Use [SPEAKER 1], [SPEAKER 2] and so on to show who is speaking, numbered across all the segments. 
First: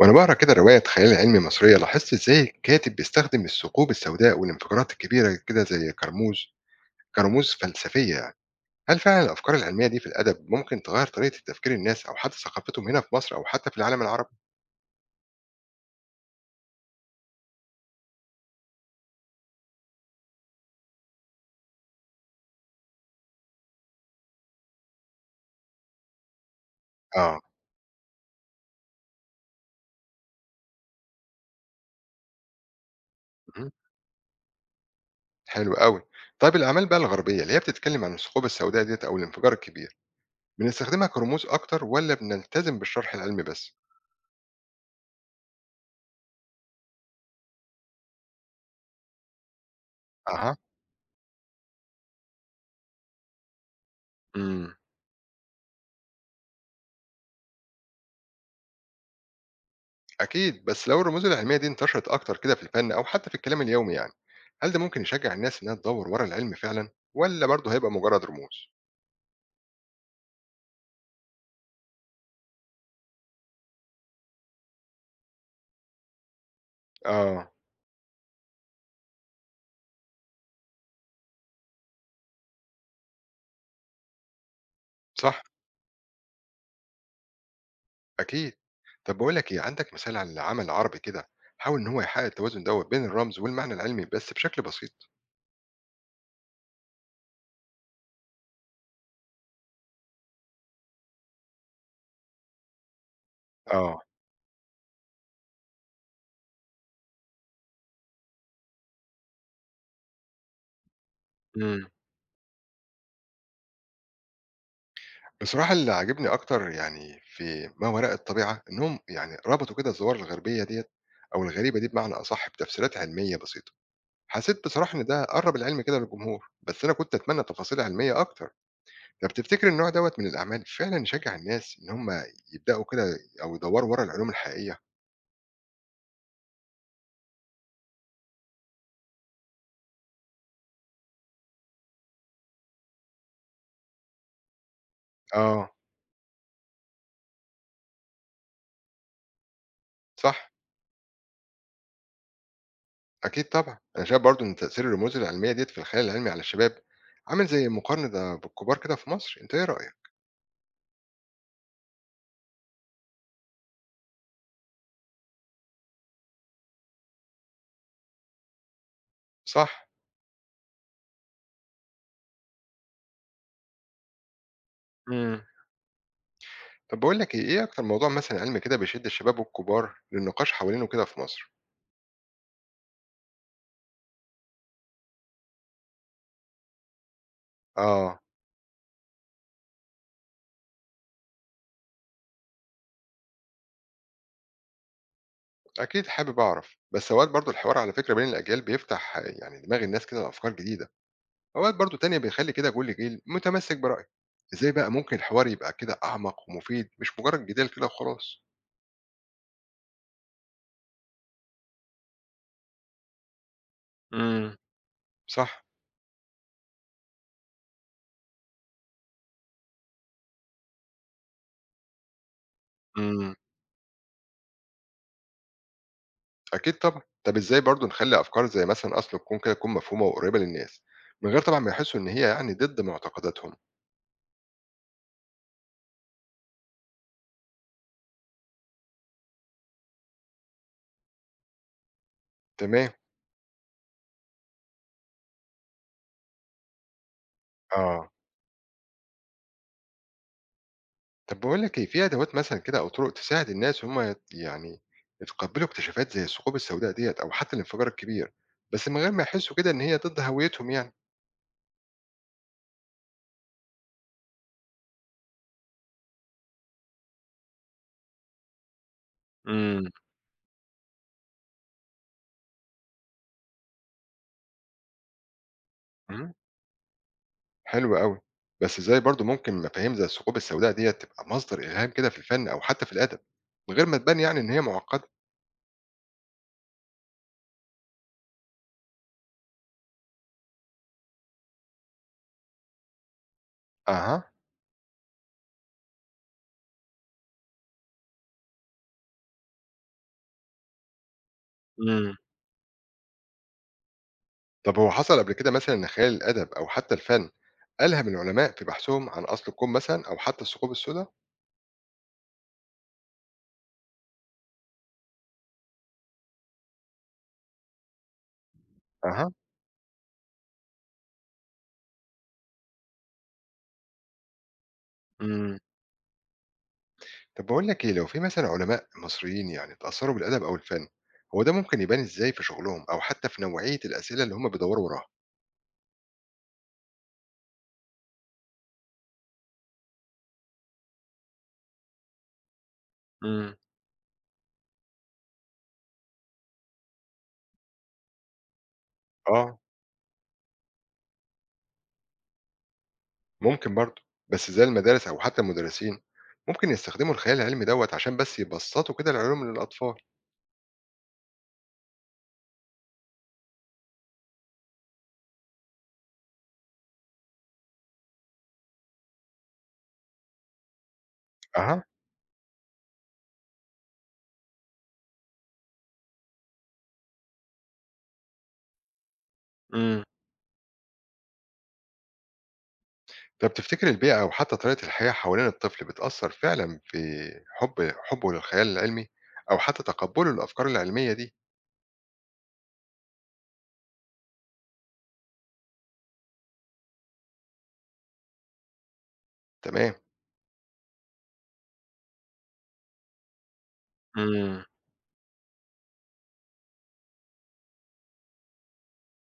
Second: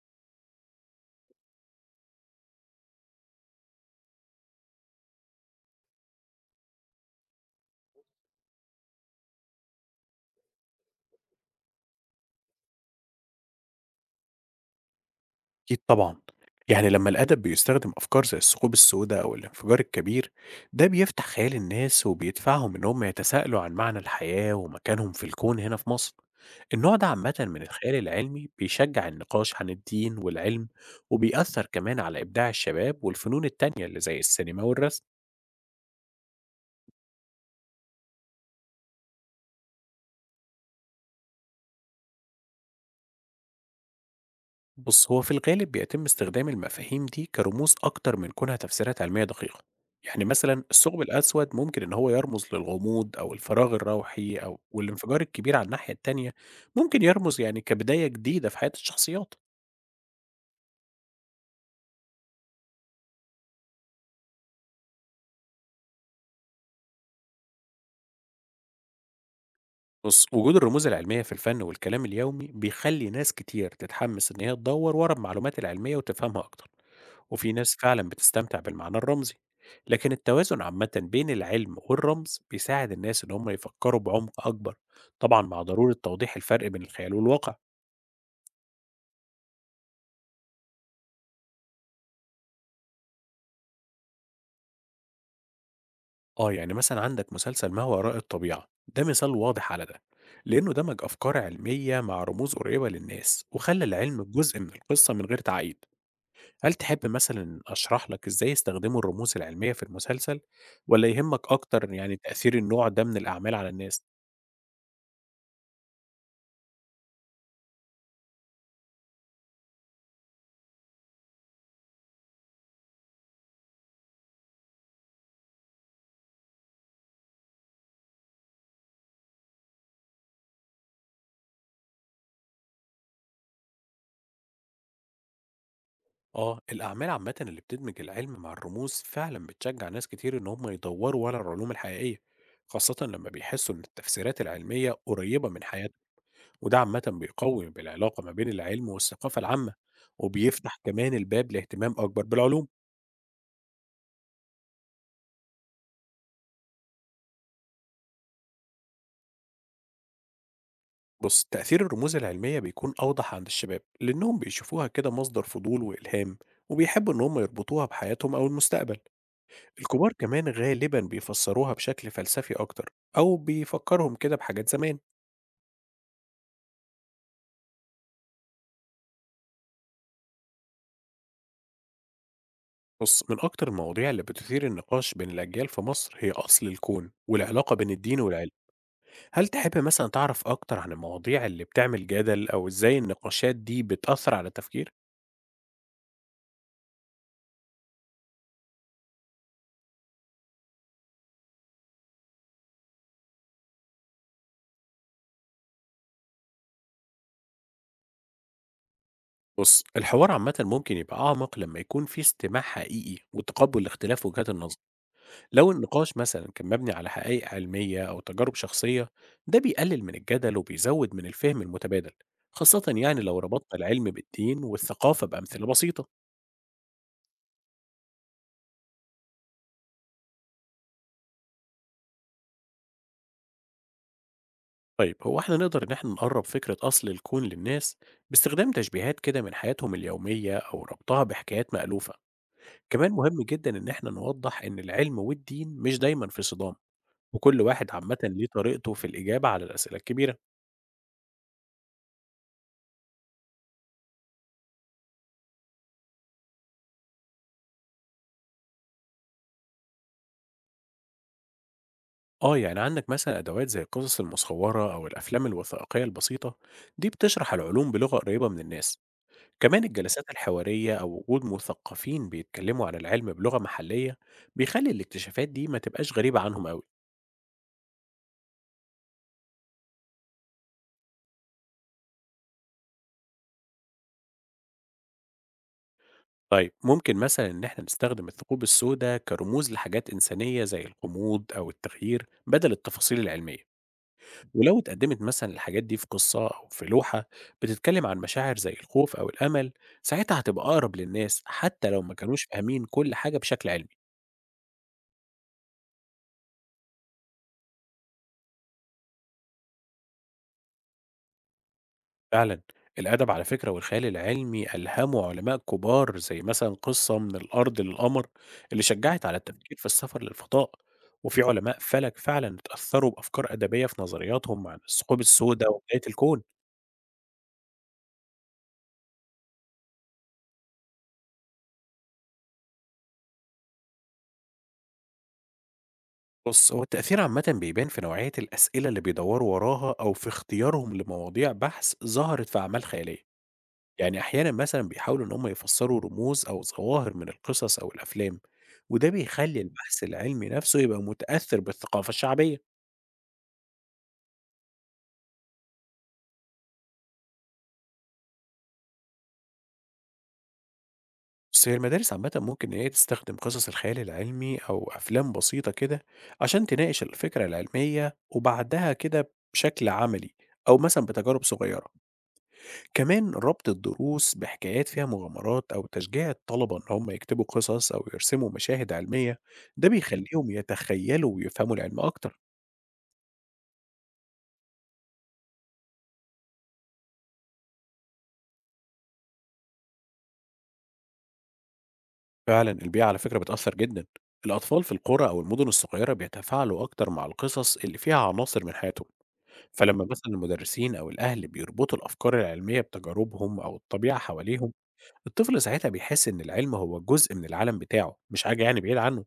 [SPEAKER 1] وأنا بقرا كده رواية خيال علمي مصرية لاحظت إزاي الكاتب بيستخدم الثقوب السوداء والانفجارات الكبيرة كده زي كرموز فلسفية يعني. هل فعلا الأفكار العلمية دي في الأدب ممكن تغير طريقة تفكير الناس أو حتى ثقافتهم هنا في مصر أو حتى في العالم العربي؟
[SPEAKER 2] أكيد طبعًا، يعني لمّا الأدب بيستخدم أفكار زي الثقوب السوداء أو الانفجار الكبير، ده بيفتح خيال الناس وبيدفعهم إن هم يتساءلوا عن معنى الحياة ومكانهم في الكون هنا في مصر. النوع ده عامةً
[SPEAKER 1] آه
[SPEAKER 2] من الخيال العلمي بيشجع النقاش عن الدين والعلم، وبيأثر كمان على إبداع الشباب والفنون
[SPEAKER 1] مهم.
[SPEAKER 2] التانية اللي زي السينما والرسم.
[SPEAKER 1] حلو قوي. طيب الأعمال بقى الغربية اللي هي بتتكلم عن الثقوب السوداء ديت أو الانفجار الكبير، بنستخدمها كرموز أكتر ولا بنلتزم بالشرح العلمي بس؟
[SPEAKER 2] بص هو في الغالب بيتم استخدام المفاهيم دي كرموز أكتر من كونها تفسيرات علمية دقيقة. يعني
[SPEAKER 1] أها.
[SPEAKER 2] مثلا الثقب الأسود ممكن إن هو يرمز للغموض أو الفراغ الروحي، أو
[SPEAKER 1] مم.
[SPEAKER 2] والانفجار الكبير على الناحية التانية ممكن يرمز كبداية جديدة في حياة الشخصيات.
[SPEAKER 1] أكيد، بس لو الرموز العلمية دي انتشرت أكتر كده في الفن أو حتى في الكلام اليومي يعني، هل ده ممكن يشجع الناس إنها تدور ورا العلم فعلا ولا برضه هيبقى مجرد رموز؟
[SPEAKER 2] بص وجود الرموز العلمية في الفن والكلام اليومي بيخلي ناس كتير تتحمس إن هي تدور ورا المعلومات العلمية وتفهمها أكتر،
[SPEAKER 1] آه.
[SPEAKER 2] وفي ناس فعلا بتستمتع بالمعنى الرمزي. لكن التوازن عامة بين العلم والرمز بيساعد الناس إن هم يفكروا بعمق أكبر، طبعا
[SPEAKER 1] صح.
[SPEAKER 2] مع ضرورة توضيح الفرق بين الخيال والواقع.
[SPEAKER 1] أكيد. طب بقول لك إيه، عندك مثال على عمل عربي كده حاول إن هو يحقق التوازن دوت بين الرمز والمعنى العلمي بس بشكل بسيط؟
[SPEAKER 2] آه مثلا عندك مسلسل ما وراء الطبيعة، ده مثال واضح على ده، لأنه دمج أفكار علمية مع رموز قريبة للناس وخلى
[SPEAKER 1] آه.
[SPEAKER 2] العلم جزء من القصة من غير تعقيد. هل تحب مثلا أشرح لك إزاي استخدموا الرموز العلمية في المسلسل، ولا يهمك
[SPEAKER 1] مم.
[SPEAKER 2] أكتر تأثير النوع ده من الأعمال على الناس؟
[SPEAKER 1] بصراحة اللي عاجبني أكتر يعني في ما وراء الطبيعة، إنهم يعني ربطوا كده الظواهر الغربية ديت أو الغريبة دي بمعنى أصح بتفسيرات علمية بسيطة. حسيت بصراحة إن ده قرّب العلم كده للجمهور، بس أنا كنت أتمنى تفاصيل علمية أكتر. طب تفتكر النوع دوّة من الأعمال فعلًا يشجّع الناس إن هم يبدأوا كده أو يدوّروا ورا العلوم الحقيقية؟
[SPEAKER 2] آه، الأعمال عامةً اللي بتدمج العلم مع الرموز فعلًا بتشجع ناس كتير إن هم يدوروا ورا العلوم الحقيقية، خاصةً لما بيحسوا إن التفسيرات العلمية قريبة من
[SPEAKER 1] آه،
[SPEAKER 2] حياتهم، وده عامةً بيقوي العلاقة ما بين العلم والثقافة العامة،
[SPEAKER 1] صح،
[SPEAKER 2] وبيفتح كمان الباب لاهتمام أكبر بالعلوم.
[SPEAKER 1] أكيد طبعًا. أنا شايف برضه إن تأثير الرموز العلمية ديّة في الخيال العلمي على الشباب عامل زي مقارنة بالكبار كده في مصر، أنت إيه رأيك؟
[SPEAKER 2] بُص، تأثير الرموز العلمية بيكون أوضح عند الشباب، لأنهم بيشوفوها كده مصدر فضول وإلهام، وبيحبوا إن هم يربطوها بحياتهم أو المستقبل.
[SPEAKER 1] صح.
[SPEAKER 2] الكبار كمان غالبًا بيفسروها بشكل فلسفي أكتر، أو بيفكرهم كده بحاجات زمان.
[SPEAKER 1] إمم. طب باقول لك إيه، إيه أكتر موضوع مثلًا علمي كده بيشد الشباب والكبار للنقاش حوالينه كده في مصر؟
[SPEAKER 2] بص من أكتر المواضيع اللي بتثير النقاش بين الأجيال في مصر هي أصل الكون والعلاقة بين الدين
[SPEAKER 1] آه.
[SPEAKER 2] والعلم. هل تحب مثلا تعرف أكتر عن المواضيع اللي بتعمل جدل أو إزاي النقاشات دي بتأثر على التفكير؟
[SPEAKER 1] أكيد حابب أعرف، بس أوقات برضو الحوار على فكرة بين الأجيال بيفتح يعني دماغ الناس كده لأفكار جديدة، أوقات برضو تانية بيخلي كده كل جيل متمسك برأيه. إزاي بقى ممكن الحوار يبقى كده أعمق ومفيد مش مجرد جدال كده وخلاص؟
[SPEAKER 2] بص الحوار عامة ممكن يبقى أعمق لما يكون في استماع حقيقي وتقبل لاختلاف
[SPEAKER 1] امم.
[SPEAKER 2] وجهات النظر.
[SPEAKER 1] صح؟
[SPEAKER 2] لو النقاش مثلا كان مبني على حقائق علمية أو تجارب شخصية، ده بيقلل من الجدل وبيزود من الفهم المتبادل، خاصة
[SPEAKER 1] امم.
[SPEAKER 2] لو ربطنا العلم بالدين والثقافة بأمثلة بسيطة.
[SPEAKER 1] أكيد طبعا. طب إزاي برضو نخلي أفكار زي مثلا أصل الكون كده تكون مفهومة وقريبة للناس، من غير طبعا ما يحسوا إن هي يعني ضد معتقداتهم؟
[SPEAKER 2] طيب هو احنا نقدر ان احنا نقرب فكرة أصل الكون للناس باستخدام تشبيهات كده من حياتهم اليومية أو ربطها بحكايات مألوفة.
[SPEAKER 1] تمام.
[SPEAKER 2] كمان مهم جدا ان احنا نوضح ان العلم والدين مش دايما في صدام، وكل واحد
[SPEAKER 1] آه.
[SPEAKER 2] عامة ليه طريقته في الإجابة على الأسئلة الكبيرة.
[SPEAKER 1] طب باقول لك إيه، في أدوات مثلًا كده أو طرق تساعد الناس إن هم يعني يتقبّلوا اكتشافات زي الثقوب السوداء ديّة أو حتى الانفجار الكبير، بس من غير ما يحسّوا كده إن هي ضد هويتهم يعني؟
[SPEAKER 2] اه عندك مثلا أدوات زي القصص المصورة أو الأفلام الوثائقية البسيطة، دي بتشرح العلوم بلغة قريبة من الناس. كمان
[SPEAKER 1] إمم.
[SPEAKER 2] الجلسات الحوارية أو وجود مثقفين بيتكلموا عن العلم بلغة محلية بيخلي الاكتشافات دي ما تبقاش
[SPEAKER 1] إمم.
[SPEAKER 2] غريبة عنهم أوي.
[SPEAKER 1] حلو أوي، بس إزاي برضه ممكن مفاهيم زي الثقوب السوداء ديّة تبقى مصدر إلهام كده في الفن أو حتى في الأدب، من غير ما تبان يعني إن هي معقّدة؟
[SPEAKER 2] طيب ممكن مثلا إن إحنا نستخدم الثقوب السوداء كرموز لحاجات إنسانية زي الغموض أو التغيير بدل التفاصيل العلمية.
[SPEAKER 1] أها.
[SPEAKER 2] ولو اتقدمت مثلا الحاجات دي في قصة أو في لوحة بتتكلم عن مشاعر زي الخوف أو الأمل، ساعتها هتبقى أقرب للناس حتى لو ما
[SPEAKER 1] إمم.
[SPEAKER 2] كانوش فاهمين كل حاجة بشكل علمي.
[SPEAKER 1] طب هو حصل قبل كده مثلًا إن خيال الأدب أو حتى الفن ألهم العلماء في بحثهم عن أصل الكون مثلًا أو حتى الثقوب السوداء؟
[SPEAKER 2] فعلا الأدب على فكرة والخيال العلمي ألهموا علماء كبار زي مثلا قصة من الأرض للقمر، اللي شجعت
[SPEAKER 1] أها.
[SPEAKER 2] على التفكير في السفر للفضاء. وفي علماء فلك فعلا اتأثروا بأفكار أدبية في نظرياتهم عن الثقوب
[SPEAKER 1] إمم.
[SPEAKER 2] السوداء وبداية الكون.
[SPEAKER 1] طب باقول لك إيه، لو في مثلًا علماء مصريين يعني اتأثّروا بالأدب أو الفن، هو ده ممكن يبان إزاي في شغلهم أو حتى في نوعية الأسئلة اللي هم بيدوّروا وراها؟
[SPEAKER 2] بص هو التأثير عامة بيبان في نوعية الأسئلة اللي بيدوروا وراها أو في اختيارهم لمواضيع بحث ظهرت في أعمال خيالية.
[SPEAKER 1] إمم.
[SPEAKER 2] أحيانا مثلا بيحاولوا إن هم يفسروا رموز أو ظواهر من القصص أو الأفلام، وده
[SPEAKER 1] آه،
[SPEAKER 2] بيخلي البحث العلمي نفسه يبقى متأثر بالثقافة الشعبية.
[SPEAKER 1] ممكن برضه، بس زي المدارس أو حتى المدرسين، ممكن يستخدموا الخيال العلمي دوّة عشان بس يبسّطوا كده العلوم للأطفال.
[SPEAKER 2] بس هي المدارس عامة ممكن إن هي تستخدم قصص الخيال العلمي أو أفلام بسيطة كده عشان تناقش الفكرة العلمية وبعدها كده بشكل عملي، أو مثلا بتجارب
[SPEAKER 1] أها.
[SPEAKER 2] صغيرة. كمان ربط الدروس بحكايات فيها مغامرات أو تشجيع الطلبة إن هم يكتبوا قصص أو يرسموا مشاهد علمية، ده
[SPEAKER 1] إمم.
[SPEAKER 2] بيخليهم يتخيلوا ويفهموا العلم أكتر.
[SPEAKER 1] طب تفتكر البيئة أو حتى طريقة الحياة حوالين الطفل بتأثّر فعلًا في حُبّه للخيال العلمي أو حتى تقبُّله للأفكار العلمية دي؟
[SPEAKER 2] فعلا البيئة على فكرة بتأثر جدا. الأطفال في القرى أو المدن الصغيرة بيتفاعلوا أكتر مع القصص اللي فيها عناصر من حياتهم.
[SPEAKER 1] تمام.
[SPEAKER 2] فلما مثلا المدرسين أو الأهل بيربطوا الأفكار العلمية بتجاربهم أو الطبيعة
[SPEAKER 1] إمم.
[SPEAKER 2] حواليهم، الطفل ساعتها بيحس إن العلم هو جزء من العالم بتاعه، مش حاجة بعيد عنه.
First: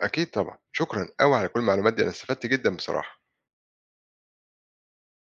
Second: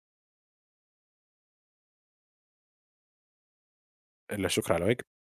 [SPEAKER 1] أكيد طبعًا، شكرًا أوي على كل المعلومات دي، أنا استفدت جدًا بصراحة.
[SPEAKER 2] إلا شكر على واجب.